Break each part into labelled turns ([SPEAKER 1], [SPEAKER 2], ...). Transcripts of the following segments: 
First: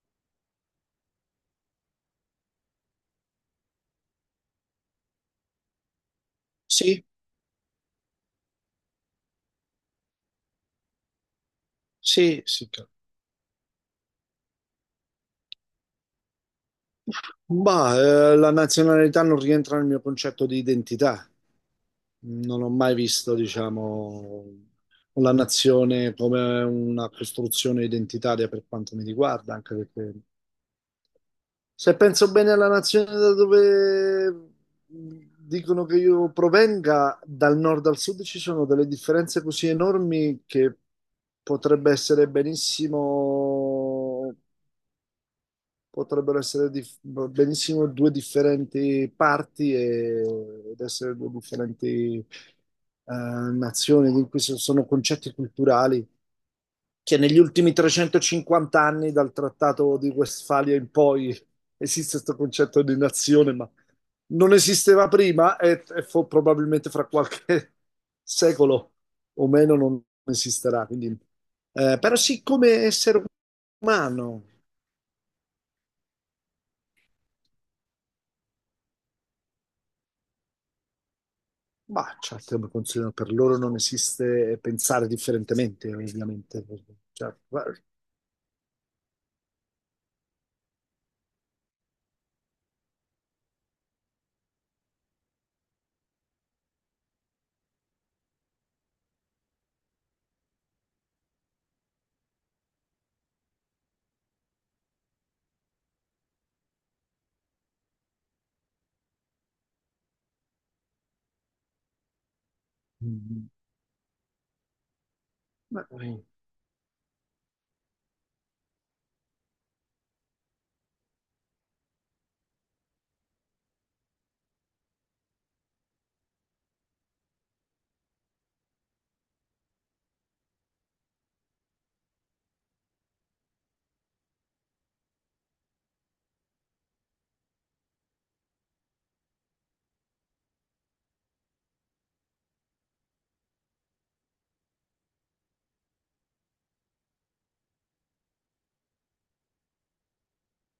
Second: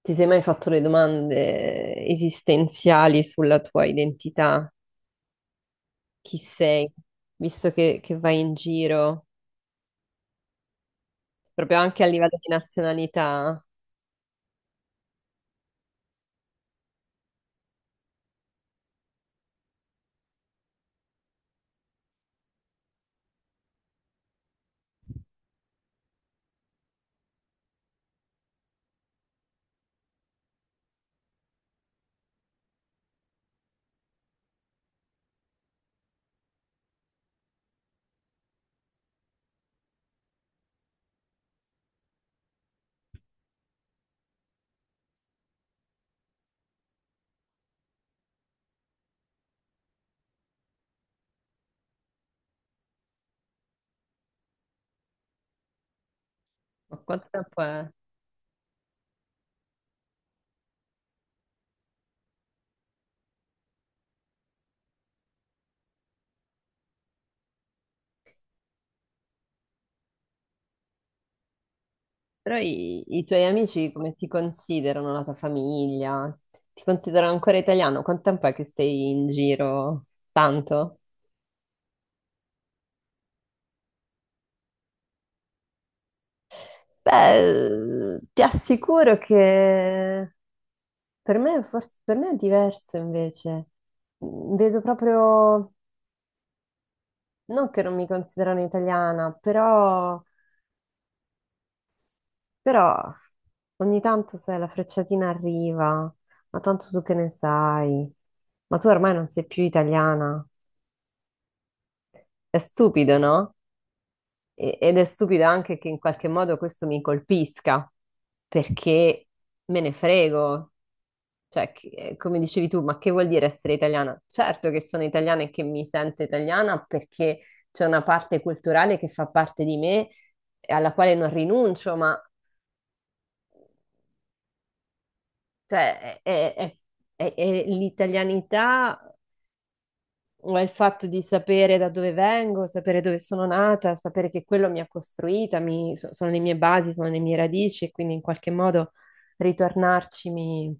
[SPEAKER 1] Ti sei mai fatto le domande esistenziali sulla tua identità? Chi sei?
[SPEAKER 2] Sì,
[SPEAKER 1] Visto che vai in giro, proprio anche a livello
[SPEAKER 2] sì,
[SPEAKER 1] di
[SPEAKER 2] sì. chiaro.
[SPEAKER 1] nazionalità,
[SPEAKER 2] Ma la nazionalità non rientra nel mio concetto di identità. Non ho mai visto, diciamo, la nazione come una costruzione identitaria per quanto mi riguarda, anche perché se penso bene alla nazione da dove dicono che io provenga, dal nord al sud ci sono delle differenze così enormi che potrebbe essere benissimo potrebbero essere benissimo due differenti parti ed essere due differenti nazioni, in cui sono concetti culturali
[SPEAKER 1] ma
[SPEAKER 2] che
[SPEAKER 1] quanto
[SPEAKER 2] negli
[SPEAKER 1] tempo
[SPEAKER 2] ultimi
[SPEAKER 1] è?
[SPEAKER 2] 350 anni dal Trattato di Westfalia in poi esiste questo concetto di nazione, ma non esisteva prima e probabilmente fra qualche secolo o meno non esisterà. Quindi, però sì,
[SPEAKER 1] Però
[SPEAKER 2] come
[SPEAKER 1] i,
[SPEAKER 2] essere
[SPEAKER 1] i tuoi amici come ti
[SPEAKER 2] umano.
[SPEAKER 1] considerano, la tua famiglia? Ti considerano ancora italiano? Quanto tempo è che stai in giro? Tanto?
[SPEAKER 2] Ma certo, per loro non esiste pensare differentemente, ovviamente. Cioè, guarda,
[SPEAKER 1] Beh, ti assicuro che per me è diverso invece. Vedo proprio. Non che non mi considerano italiana, però, però ogni tanto se la frecciatina arriva, ma tanto tu che ne sai, ma tu ormai non sei più italiana. È stupido,
[SPEAKER 2] mm,
[SPEAKER 1] no? Ed è stupido anche
[SPEAKER 2] ma-
[SPEAKER 1] che in
[SPEAKER 2] eh,
[SPEAKER 1] qualche modo questo mi colpisca, perché me ne frego. Cioè, come dicevi tu, ma che vuol dire essere italiana? Certo che sono italiana e che mi sento italiana perché c'è una parte culturale che fa parte di me e alla quale non rinuncio, ma cioè, è l'italianità o è il fatto di sapere da dove vengo, sapere dove sono nata, sapere che quello mi ha costruita, sono le mie basi, sono le mie radici e quindi in qualche modo ritornarci mi...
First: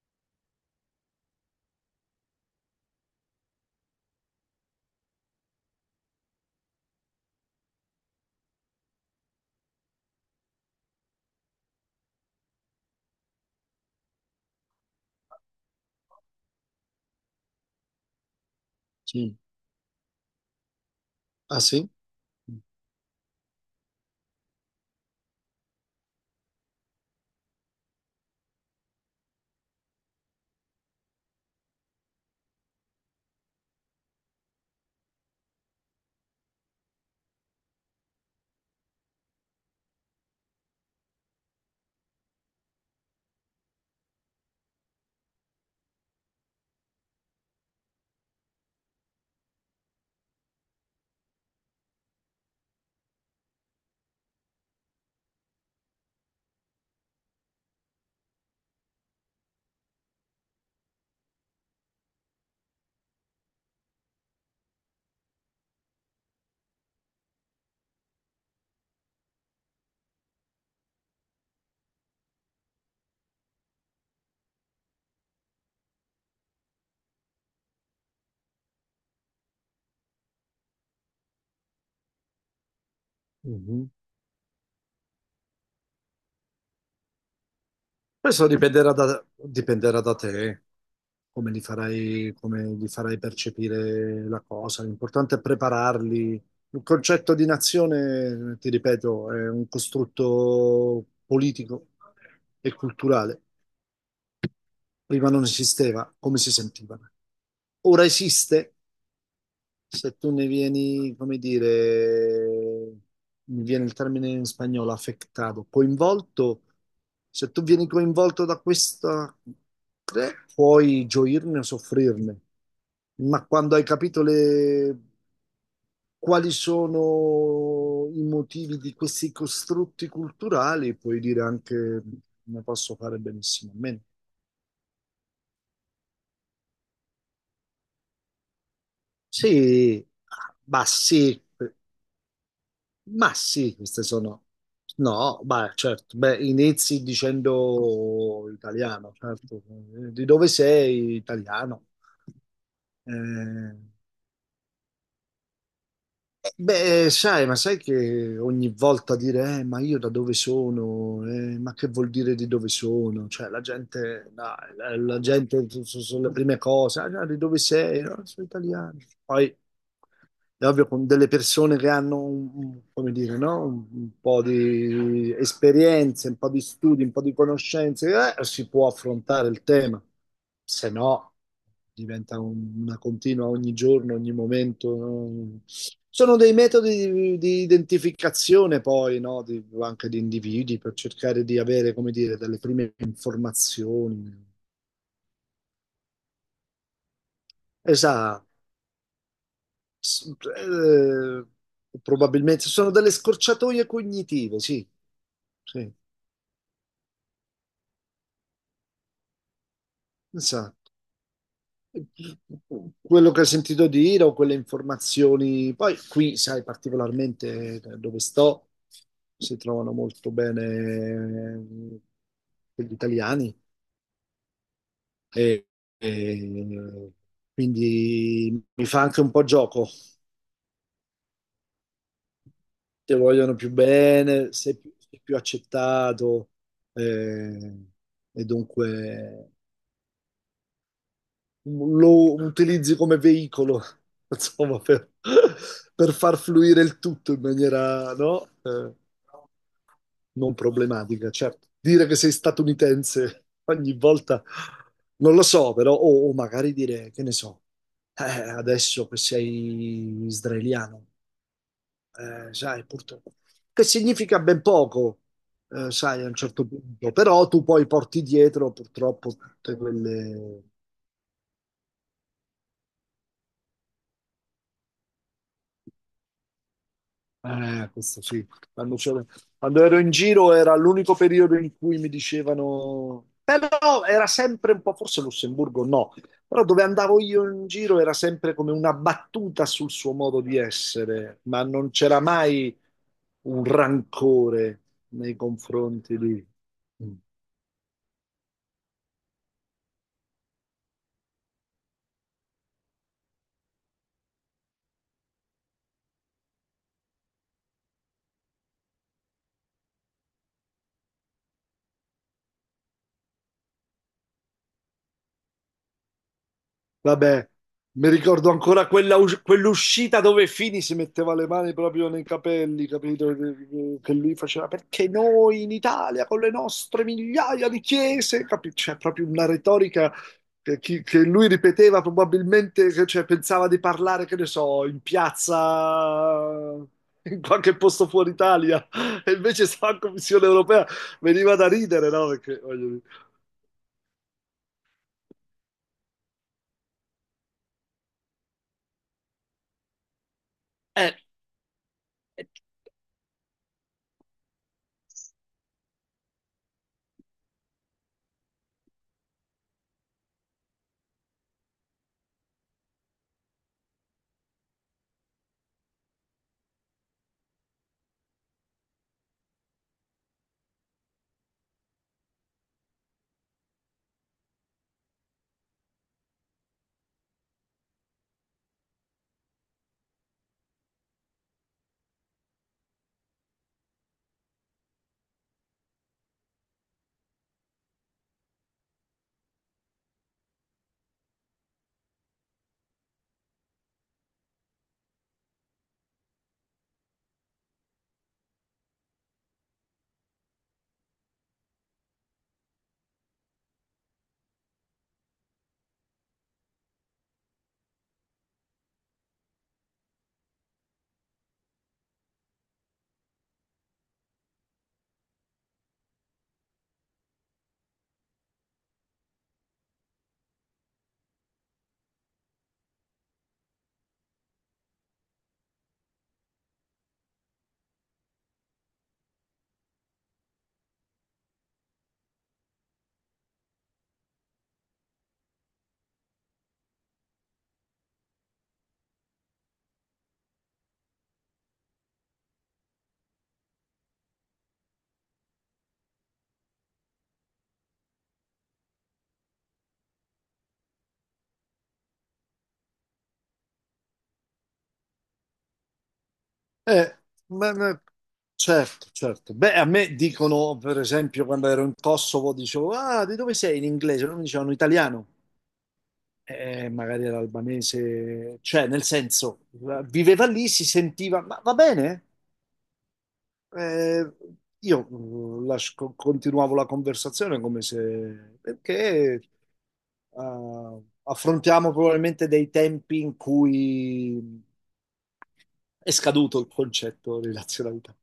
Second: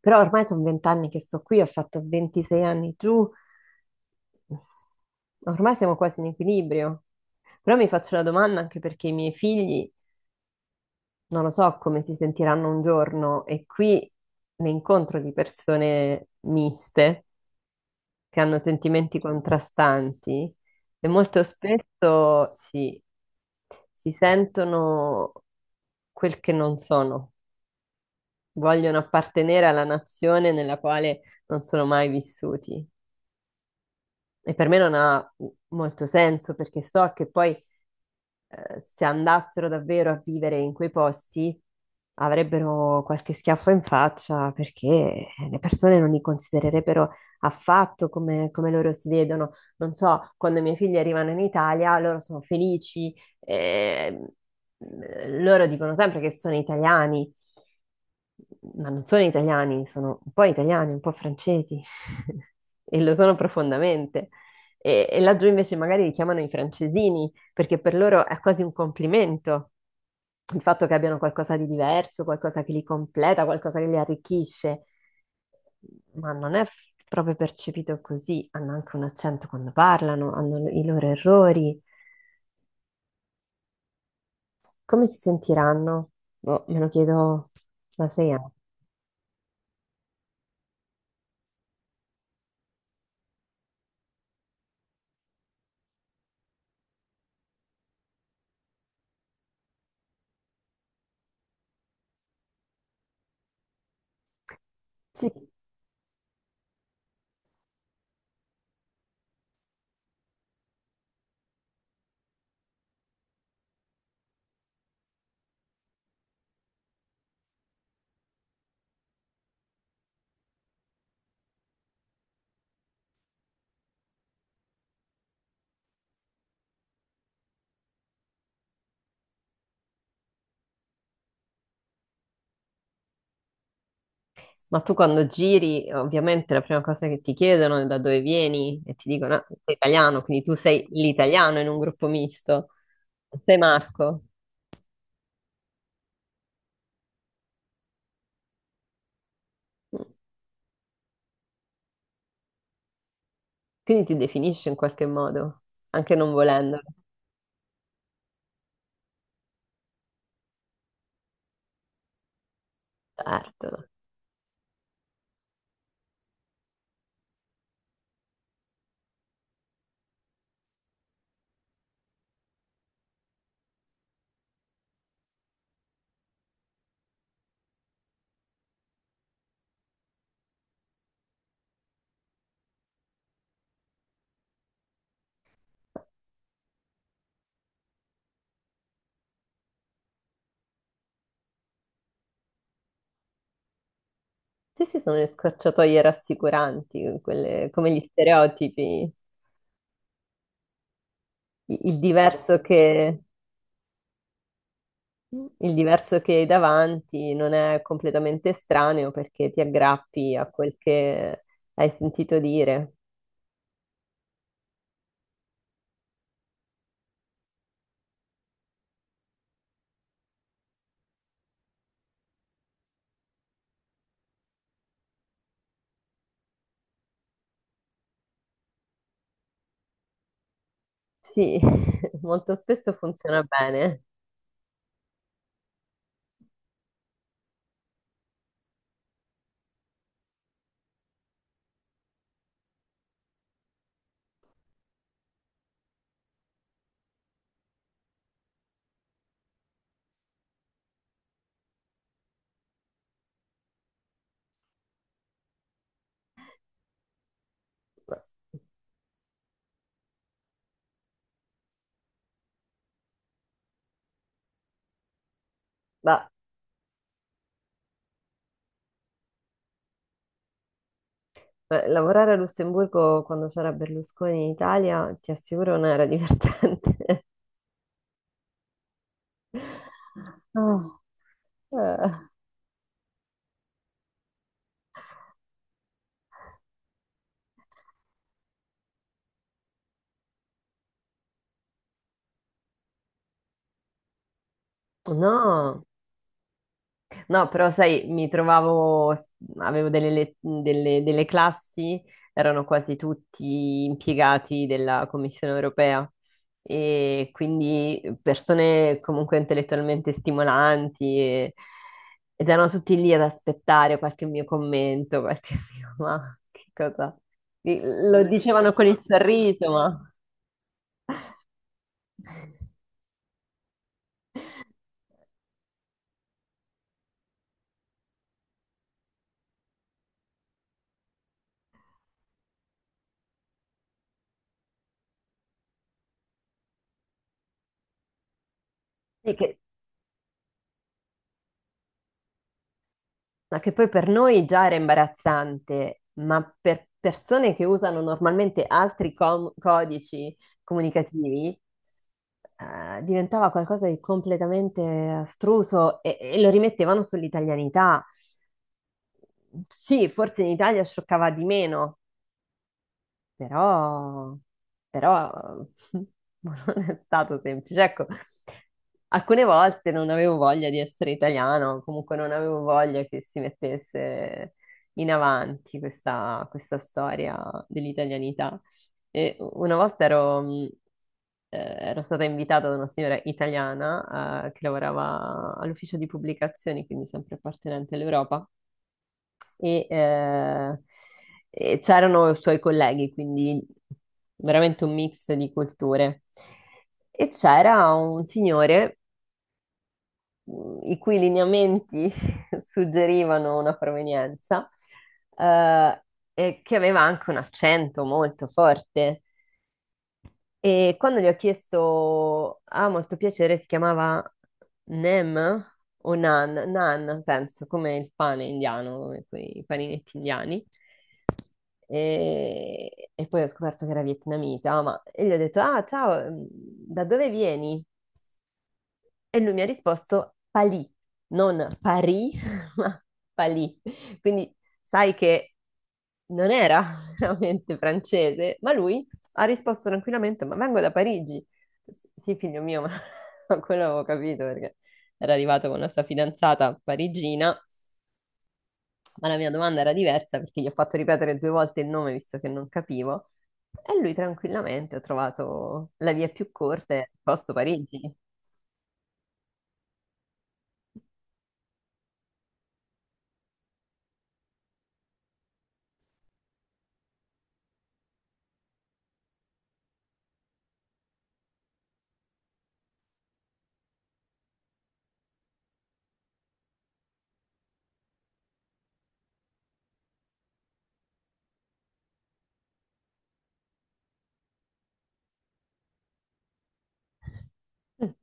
[SPEAKER 1] Però ormai sono 20 anni che sto qui, ho fatto 26 anni giù, ormai siamo quasi in equilibrio. Però mi faccio la domanda anche perché i miei figli non lo so come si sentiranno un giorno e qui ne incontro di persone miste che hanno sentimenti
[SPEAKER 2] sì.
[SPEAKER 1] contrastanti e molto
[SPEAKER 2] Ah sì?
[SPEAKER 1] spesso si sentono quel che non sono, vogliono appartenere alla nazione nella quale non sono mai vissuti. E per me non ha molto senso perché so che poi se andassero davvero a vivere in quei posti, avrebbero qualche schiaffo in faccia perché le persone non li considererebbero affatto come, come loro si vedono. Non so, quando i miei figli arrivano in Italia, loro sono felici, eh, loro dicono sempre che sono italiani, ma non sono italiani, sono un po' italiani, un po' francesi e lo sono profondamente. E laggiù invece magari li chiamano i francesini perché per loro è quasi un complimento il fatto che abbiano qualcosa di diverso, qualcosa che li completa, qualcosa che li arricchisce, ma non è proprio percepito così, hanno anche un accento quando parlano, hanno i loro errori.
[SPEAKER 2] Mhm.
[SPEAKER 1] Come si sentiranno? Boh, me lo chiedo da sei
[SPEAKER 2] Questo
[SPEAKER 1] anni.
[SPEAKER 2] dipenderà da te, come li farai percepire la cosa. L'importante è prepararli. Il concetto di nazione, ti ripeto, è un costrutto politico e culturale. Prima
[SPEAKER 1] Sì,
[SPEAKER 2] non esisteva, come si sentiva? Ora esiste se tu ne vieni, come dire, mi viene il termine in spagnolo, affettato, coinvolto, se tu vieni coinvolto da questa, puoi gioirne o soffrirne, ma quando hai capito quali sono i motivi di questi costrutti culturali, puoi dire anche ne posso fare benissimo a meno.
[SPEAKER 1] ma tu quando giri, ovviamente la prima cosa che ti chiedono è da dove vieni e ti dicono, "Ah, sei
[SPEAKER 2] Sì,
[SPEAKER 1] italiano, quindi tu
[SPEAKER 2] bah
[SPEAKER 1] sei
[SPEAKER 2] sì,
[SPEAKER 1] l'italiano in un gruppo misto.
[SPEAKER 2] ma
[SPEAKER 1] Sei
[SPEAKER 2] sì, queste
[SPEAKER 1] Marco."
[SPEAKER 2] sono... No, ma certo, beh, inizi dicendo italiano, certo.
[SPEAKER 1] Mm.
[SPEAKER 2] Di dove sei? Italiano. Eh,
[SPEAKER 1] Quindi ti definisci in qualche modo, anche non volendolo.
[SPEAKER 2] Beh, sai, ma sai che ogni volta dire, ma io da dove sono? Ma che vuol dire di dove sono?" Cioè, la
[SPEAKER 1] Certo.
[SPEAKER 2] gente, no, la gente sulle prime cose, "Ah, no, di dove sei?" "No, sono italiano." Poi, è ovvio, con delle persone che hanno, come dire, no? Un po' di esperienze, un po' di studi, un po' di conoscenze, si può affrontare il tema. Se no diventa una continua ogni giorno, ogni momento, no? Sono dei metodi di identificazione poi, no? Anche di individui per cercare di avere, come dire, delle prime informazioni.
[SPEAKER 1] Sì, sì, sono le scorciatoie rassicuranti, quelle, come gli
[SPEAKER 2] Esatto.
[SPEAKER 1] stereotipi.
[SPEAKER 2] S- eh,
[SPEAKER 1] I- Il diverso
[SPEAKER 2] Probabilmente sono delle
[SPEAKER 1] che,
[SPEAKER 2] scorciatoie cognitive, sì,
[SPEAKER 1] il
[SPEAKER 2] sì,
[SPEAKER 1] diverso che hai davanti non è completamente estraneo perché ti aggrappi a quel
[SPEAKER 2] esatto.
[SPEAKER 1] che hai sentito dire.
[SPEAKER 2] Quello che ho sentito dire o quelle informazioni. Poi qui, sai, particolarmente dove sto, si trovano molto bene gli italiani e, e quindi mi fa anche un po' gioco.
[SPEAKER 1] Sì, molto spesso
[SPEAKER 2] Ti
[SPEAKER 1] funziona
[SPEAKER 2] vogliono più
[SPEAKER 1] bene.
[SPEAKER 2] bene, sei più accettato eh, e dunque lo utilizzi come veicolo, insomma, per far fluire il tutto in maniera, no? Non problematica, certo. Dire che sei statunitense ogni volta, non lo so, però, o magari dire, che ne so, eh, adesso che sei israeliano, sai, purtroppo, che significa ben poco, sai, a
[SPEAKER 1] Ma
[SPEAKER 2] un certo punto, però tu poi porti dietro purtroppo tutte quelle.
[SPEAKER 1] lavorare a Lussemburgo quando c'era Berlusconi in Italia, ti assicuro, non era divertente.
[SPEAKER 2] Questo sì. Quando ero in giro era
[SPEAKER 1] Ah,
[SPEAKER 2] l'unico periodo in cui mi
[SPEAKER 1] eh,
[SPEAKER 2] dicevano, però era sempre un po', forse Lussemburgo no, però dove andavo io in giro era sempre come una battuta sul suo modo di essere, ma non c'era mai un rancore nei
[SPEAKER 1] no,
[SPEAKER 2] confronti di... Mm,
[SPEAKER 1] no, però sai, mi trovavo, avevo delle classi, erano quasi tutti impiegati della Commissione europea e quindi persone comunque intellettualmente stimolanti ed erano tutti lì ad aspettare qualche mio commento, qualche mio, ma che cosa?
[SPEAKER 2] vabbè, mi
[SPEAKER 1] Lo come
[SPEAKER 2] ricordo
[SPEAKER 1] dicevano con
[SPEAKER 2] ancora
[SPEAKER 1] il fanno? Sorriso, ma...
[SPEAKER 2] quell'uscita dove Fini si metteva le mani proprio nei capelli, capito? Che lui faceva perché noi in Italia con le nostre migliaia di chiese, capito? C'è proprio una retorica che, che lui ripeteva probabilmente, che, cioè, pensava di parlare, che ne so, in piazza, in qualche posto fuori Italia, e
[SPEAKER 1] Sì, che
[SPEAKER 2] invece stava in Commissione europea, veniva da ridere, no? Perché, voglio dire.
[SPEAKER 1] ma che poi per noi già era imbarazzante, ma per persone che usano normalmente altri codici
[SPEAKER 2] Eh.
[SPEAKER 1] comunicativi, diventava qualcosa di completamente astruso e lo rimettevano sull'italianità. Sì, forse in Italia scioccava di meno, però, però non è stato semplice. Ecco, alcune volte non avevo voglia di essere italiano, comunque non avevo voglia che si mettesse in avanti questa storia dell'italianità. E una volta ero, ero stata invitata da una signora italiana, che lavorava all'ufficio di pubblicazioni, quindi sempre appartenente all'Europa e, eh, e c'erano i suoi colleghi, quindi veramente un mix di culture. E c'era un signore i cui lineamenti suggerivano una provenienza eh, e che aveva anche un accento molto forte. E quando gli ho chiesto, ah, molto piacere, si chiamava Nem o Nan, penso, come il pane indiano, come quei paninetti indiani. E poi ho scoperto che era vietnamita, ma e gli ho detto, ah, ciao, da dove vieni? E lui mi ha risposto Palì, non Parì, ma Palì. Quindi sai che non era veramente francese, ma lui ha risposto tranquillamente, ma vengo da Parigi. Sì, figlio mio, ma ma quello avevo capito perché era arrivato con la sua fidanzata parigina, ma la mia domanda era diversa perché gli ho fatto ripetere 2 volte il nome visto che non capivo. E lui tranquillamente ha trovato la via più corta e ha
[SPEAKER 2] Eh,
[SPEAKER 1] risposto
[SPEAKER 2] ma- ma-
[SPEAKER 1] Parigi.
[SPEAKER 2] certo, certo. Beh, a me dicono, per esempio, quando ero in Kosovo, dicevo, ah, di dove sei in inglese? Non mi dicevano italiano. Magari era albanese, cioè, nel senso, viveva lì, si sentiva, ma va bene? Eh, io continuavo la conversazione come se, perché affrontiamo probabilmente dei tempi in cui è scaduto il concetto di nazionalità.